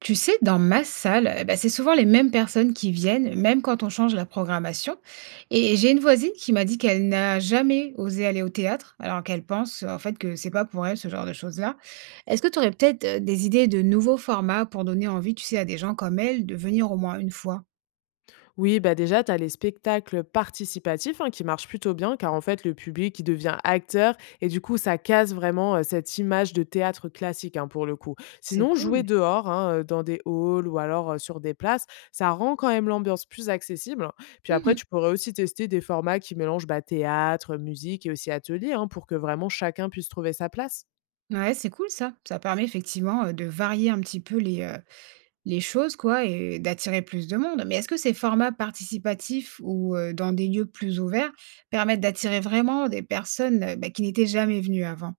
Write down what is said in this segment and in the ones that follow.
Tu sais, dans ma salle, eh ben, c'est souvent les mêmes personnes qui viennent, même quand on change la programmation. Et j'ai une voisine qui m'a dit qu'elle n'a jamais osé aller au théâtre, alors qu'elle pense en fait que c'est pas pour elle ce genre de choses-là. Est-ce que tu aurais peut-être des idées de nouveaux formats pour donner envie, tu sais, à des gens comme elle de venir au moins une fois? Oui, bah déjà, tu as les spectacles participatifs hein, qui marchent plutôt bien car en fait, le public il devient acteur et du coup, ça casse vraiment cette image de théâtre classique hein, pour le coup. C'est Sinon, jouer cool. dehors, hein, dans des halls ou alors sur des places, ça rend quand même l'ambiance plus accessible. Puis après, Mhm. tu pourrais aussi tester des formats qui mélangent bah, théâtre, musique et aussi atelier hein, pour que vraiment chacun puisse trouver sa place. Ouais, c'est cool ça. Ça permet effectivement de varier un petit peu les choses quoi et d'attirer plus de monde. Mais est-ce que ces formats participatifs ou dans des lieux plus ouverts permettent d'attirer vraiment des personnes, bah, qui n'étaient jamais venues avant?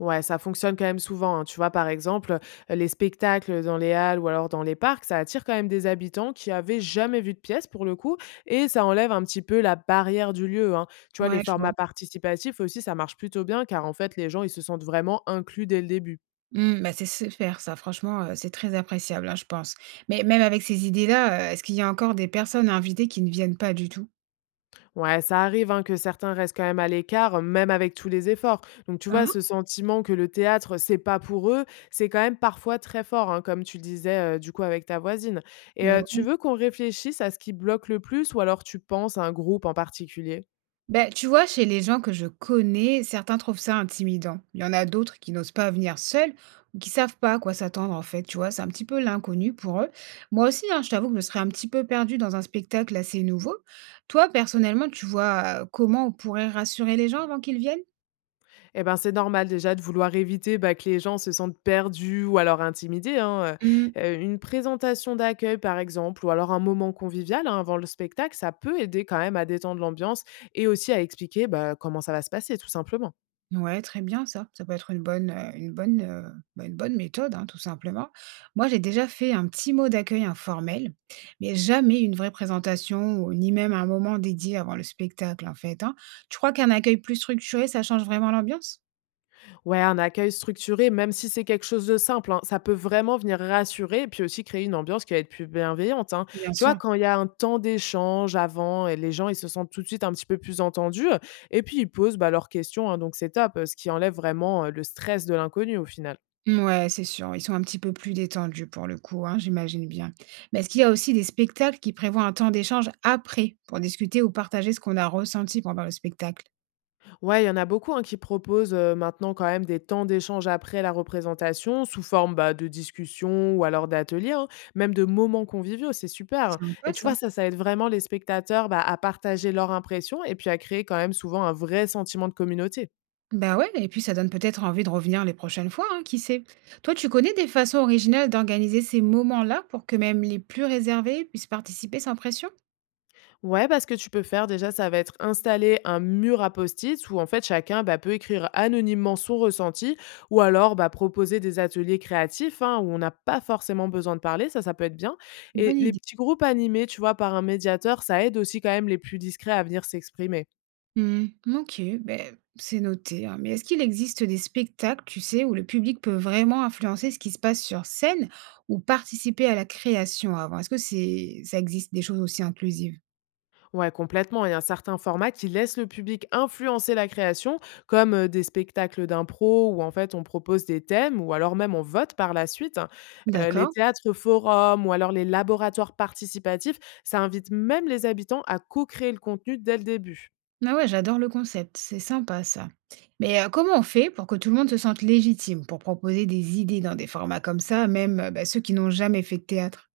Ouais, ça fonctionne quand même souvent, hein. Tu vois, par exemple, les spectacles dans les halles ou alors dans les parcs, ça attire quand même des habitants qui avaient jamais vu de pièce pour le coup et ça enlève un petit peu la barrière du lieu, hein. Tu vois, les Ouais, je vois. formats participatifs aussi, ça marche plutôt bien car en fait les gens, ils se sentent vraiment inclus dès le début. Mmh, bah, c'est super ça, franchement, c'est très appréciable, hein, je pense. Mais même avec ces idées-là, est-ce qu'il y a encore des personnes invitées qui ne viennent pas du tout? Ouais, ça arrive hein, que certains restent quand même à l'écart, même avec tous les efforts. Donc, tu vois, Mmh. ce sentiment que le théâtre, c'est pas pour eux, c'est quand même parfois très fort, hein, comme tu le disais du coup avec ta voisine. Et Mais tu ouais. veux qu'on réfléchisse à ce qui bloque le plus ou alors tu penses à un groupe en particulier. Ben tu vois, chez les gens que je connais, certains trouvent ça intimidant. Il y en a d'autres qui n'osent pas venir seuls ou qui savent pas à quoi s'attendre en fait, tu vois, c'est un petit peu l'inconnu pour eux. Moi aussi, hein, je t'avoue que je serais un petit peu perdue dans un spectacle assez nouveau. Toi, personnellement, tu vois comment on pourrait rassurer les gens avant qu'ils viennent? Eh ben, c'est normal déjà de vouloir éviter bah, que les gens se sentent perdus ou alors intimidés, hein. Une présentation d'accueil, par exemple, ou alors un moment convivial hein, avant le spectacle, ça peut aider quand même à détendre l'ambiance et aussi à expliquer bah, comment ça va se passer, tout simplement. Ouais, très bien ça. Ça peut être une bonne méthode, hein, tout simplement. Moi, j'ai déjà fait un petit mot d'accueil informel, mais jamais une vraie présentation ou ni même un moment dédié avant le spectacle, en fait, hein. Tu crois qu'un accueil plus structuré, ça change vraiment l'ambiance? Ouais, un accueil structuré, même si c'est quelque chose de simple, hein, ça peut vraiment venir rassurer et puis aussi créer une ambiance qui va être plus bienveillante, hein. Bien Tu vois, sûr. quand il y a un temps d'échange avant et les gens, ils se sentent tout de suite un petit peu plus entendus et puis ils posent bah, leurs questions, hein, donc c'est top, ce qui enlève vraiment le stress de l'inconnu au final. Ouais c'est sûr, ils sont un petit peu plus détendus pour le coup, hein, j'imagine bien. Mais est-ce qu'il y a aussi des spectacles qui prévoient un temps d'échange après, pour discuter ou partager ce qu'on a ressenti pendant le spectacle? Ouais, il y en a beaucoup hein, qui proposent maintenant quand même des temps d'échange après la représentation, sous forme bah, de discussions ou alors d'ateliers, hein, même de moments conviviaux, c'est super, hein. Sympa Et tu ça. vois, ça aide vraiment les spectateurs bah, à partager leur impression et puis à créer quand même souvent un vrai sentiment de communauté. Bah ouais, et puis ça donne peut-être envie de revenir les prochaines fois, hein, qui sait. Toi, tu connais des façons originales d'organiser ces moments-là pour que même les plus réservés puissent participer sans pression? Ouais, parce que tu peux faire déjà, ça va être installer un mur à post-it où en fait chacun bah, peut écrire anonymement son ressenti ou alors bah, proposer des ateliers créatifs hein, où on n'a pas forcément besoin de parler, ça peut être bien. Et Bonne les idée. petits groupes animés, tu vois, par un médiateur, ça aide aussi quand même les plus discrets à venir s'exprimer. Hmm, ok, ben, c'est noté, hein. Mais est-ce qu'il existe des spectacles, tu sais, où le public peut vraiment influencer ce qui se passe sur scène ou participer à la création avant? Ça existe des choses aussi inclusives? Ouais, complètement. Il y a certains formats qui laissent le public influencer la création, comme des spectacles d'impro où en fait on propose des thèmes ou alors même on vote par la suite. Les D'accord. théâtres forums ou alors les laboratoires participatifs, ça invite même les habitants à co-créer le contenu dès le début. Ah ouais, j'adore le concept, c'est sympa ça. Mais comment on fait pour que tout le monde se sente légitime pour proposer des idées dans des formats comme ça, même bah, ceux qui n'ont jamais fait de théâtre?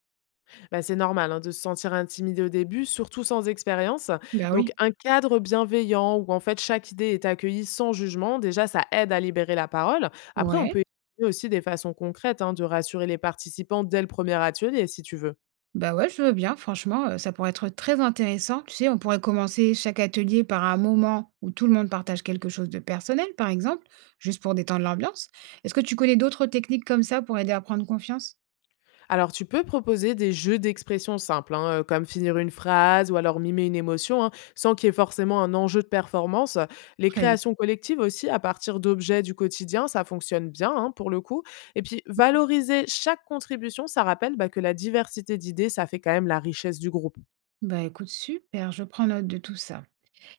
Bah, c'est normal hein, de se sentir intimidé au début, surtout sans expérience. Bah Donc, oui. un cadre bienveillant où en fait chaque idée est accueillie sans jugement, déjà ça aide à libérer la parole. Après, on Ouais, peut essayer aussi des façons concrètes hein, de rassurer les participants dès le premier atelier si tu veux. bah ouais, je veux bien, franchement, ça pourrait être très intéressant. Tu sais, on pourrait commencer chaque atelier par un moment où tout le monde partage quelque chose de personnel, par exemple, juste pour détendre l'ambiance. Est-ce que tu connais d'autres techniques comme ça pour aider à prendre confiance? Alors, tu peux proposer des jeux d'expression simples, hein, comme finir une phrase ou alors mimer une émotion, hein, sans qu'il y ait forcément un enjeu de performance. Les Très bien. créations collectives aussi, à partir d'objets du quotidien, ça fonctionne bien hein, pour le coup. Et puis, valoriser chaque contribution, ça rappelle bah, que la diversité d'idées, ça fait quand même la richesse du groupe. Bah écoute, super, je prends note de tout ça.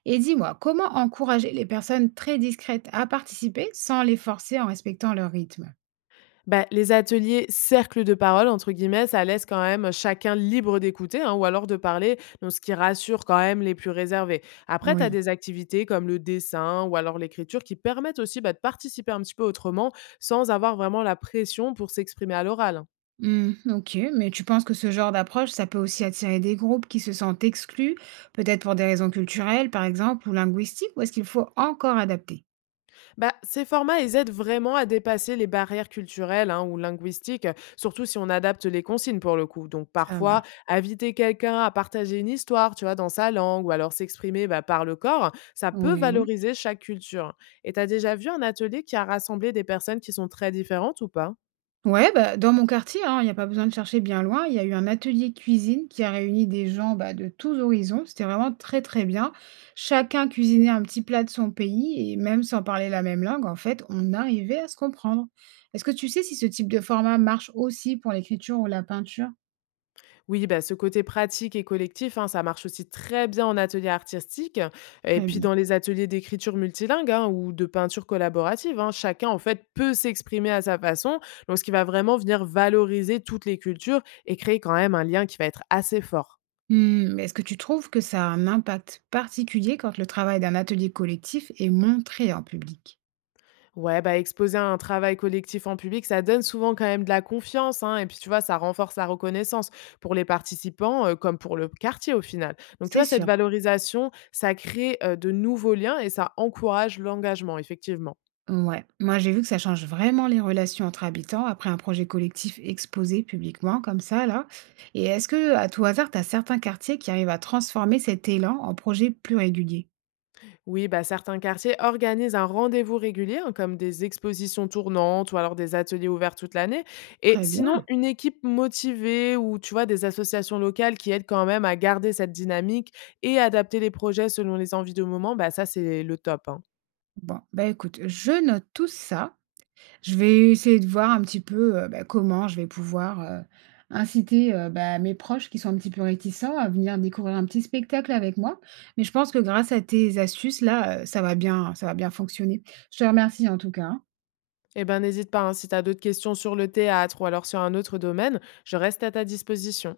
Et dis-moi, comment encourager les personnes très discrètes à participer sans les forcer en respectant leur rythme? Bah, les ateliers cercle de parole» entre guillemets, ça laisse quand même chacun libre d'écouter, hein, ou alors de parler, donc ce qui rassure quand même les plus réservés. Après, tu as Oui. des activités comme le dessin ou alors l'écriture qui permettent aussi, bah, de participer un petit peu autrement, sans avoir vraiment la pression pour s'exprimer à l'oral, hein. Hmm, ok, mais tu penses que ce genre d'approche, ça peut aussi attirer des groupes qui se sentent exclus, peut-être pour des raisons culturelles, par exemple, ou linguistiques, ou est-ce qu'il faut encore adapter? Bah, ces formats, ils aident vraiment à dépasser les barrières culturelles hein, ou linguistiques, surtout si on adapte les consignes pour le coup. Donc Ça parfois, marche. inviter quelqu'un à partager une histoire, tu vois, dans sa langue, ou alors s'exprimer bah, par le corps, ça peut Oui. valoriser chaque culture. Et t'as déjà vu un atelier qui a rassemblé des personnes qui sont très différentes ou pas? Ouais, bah, dans mon quartier, hein, il n'y a pas besoin de chercher bien loin. Il y a eu un atelier cuisine qui a réuni des gens bah, de tous horizons. C'était vraiment très très bien. Chacun cuisinait un petit plat de son pays et même sans parler la même langue, en fait, on arrivait à se comprendre. Est-ce que tu sais si ce type de format marche aussi pour l'écriture ou la peinture? Oui, bah, ce côté pratique et collectif, hein, ça marche aussi très bien en atelier artistique et Très puis bien. dans les ateliers d'écriture multilingue hein, ou de peinture collaborative, hein, chacun, en fait, peut s'exprimer à sa façon, donc ce qui va vraiment venir valoriser toutes les cultures et créer quand même un lien qui va être assez fort. Hmm, mais est-ce que tu trouves que ça a un impact particulier quand le travail d'un atelier collectif est montré en public? Ouais, bah, exposer un travail collectif en public, ça donne souvent quand même de la confiance, hein, et puis tu vois, ça renforce la reconnaissance pour les participants comme pour le quartier au final. Donc tu C'est vois, cette sûr. valorisation, ça crée de nouveaux liens et ça encourage l'engagement, effectivement. Ouais, moi j'ai vu que ça change vraiment les relations entre habitants après un projet collectif exposé publiquement comme ça là. Et est-ce que à tout hasard, tu as certains quartiers qui arrivent à transformer cet élan en projet plus régulier? Oui, bah, certains quartiers organisent un rendez-vous régulier, hein, comme des expositions tournantes ou alors des ateliers ouverts toute l'année. Et Très sinon, bien. une équipe motivée ou tu vois des associations locales qui aident quand même à garder cette dynamique et adapter les projets selon les envies du moment, bah, ça c'est le top, hein. Bon, bah écoute, je note tout ça. Je vais essayer de voir un petit peu bah, comment je vais pouvoir inciter bah, mes proches qui sont un petit peu réticents à venir découvrir un petit spectacle avec moi. Mais je pense que grâce à tes astuces là, ça va bien fonctionner. Je te remercie en tout cas, hein. Eh ben, n'hésite pas, hein, si tu as d'autres questions sur le théâtre ou alors sur un autre domaine, je reste à ta disposition.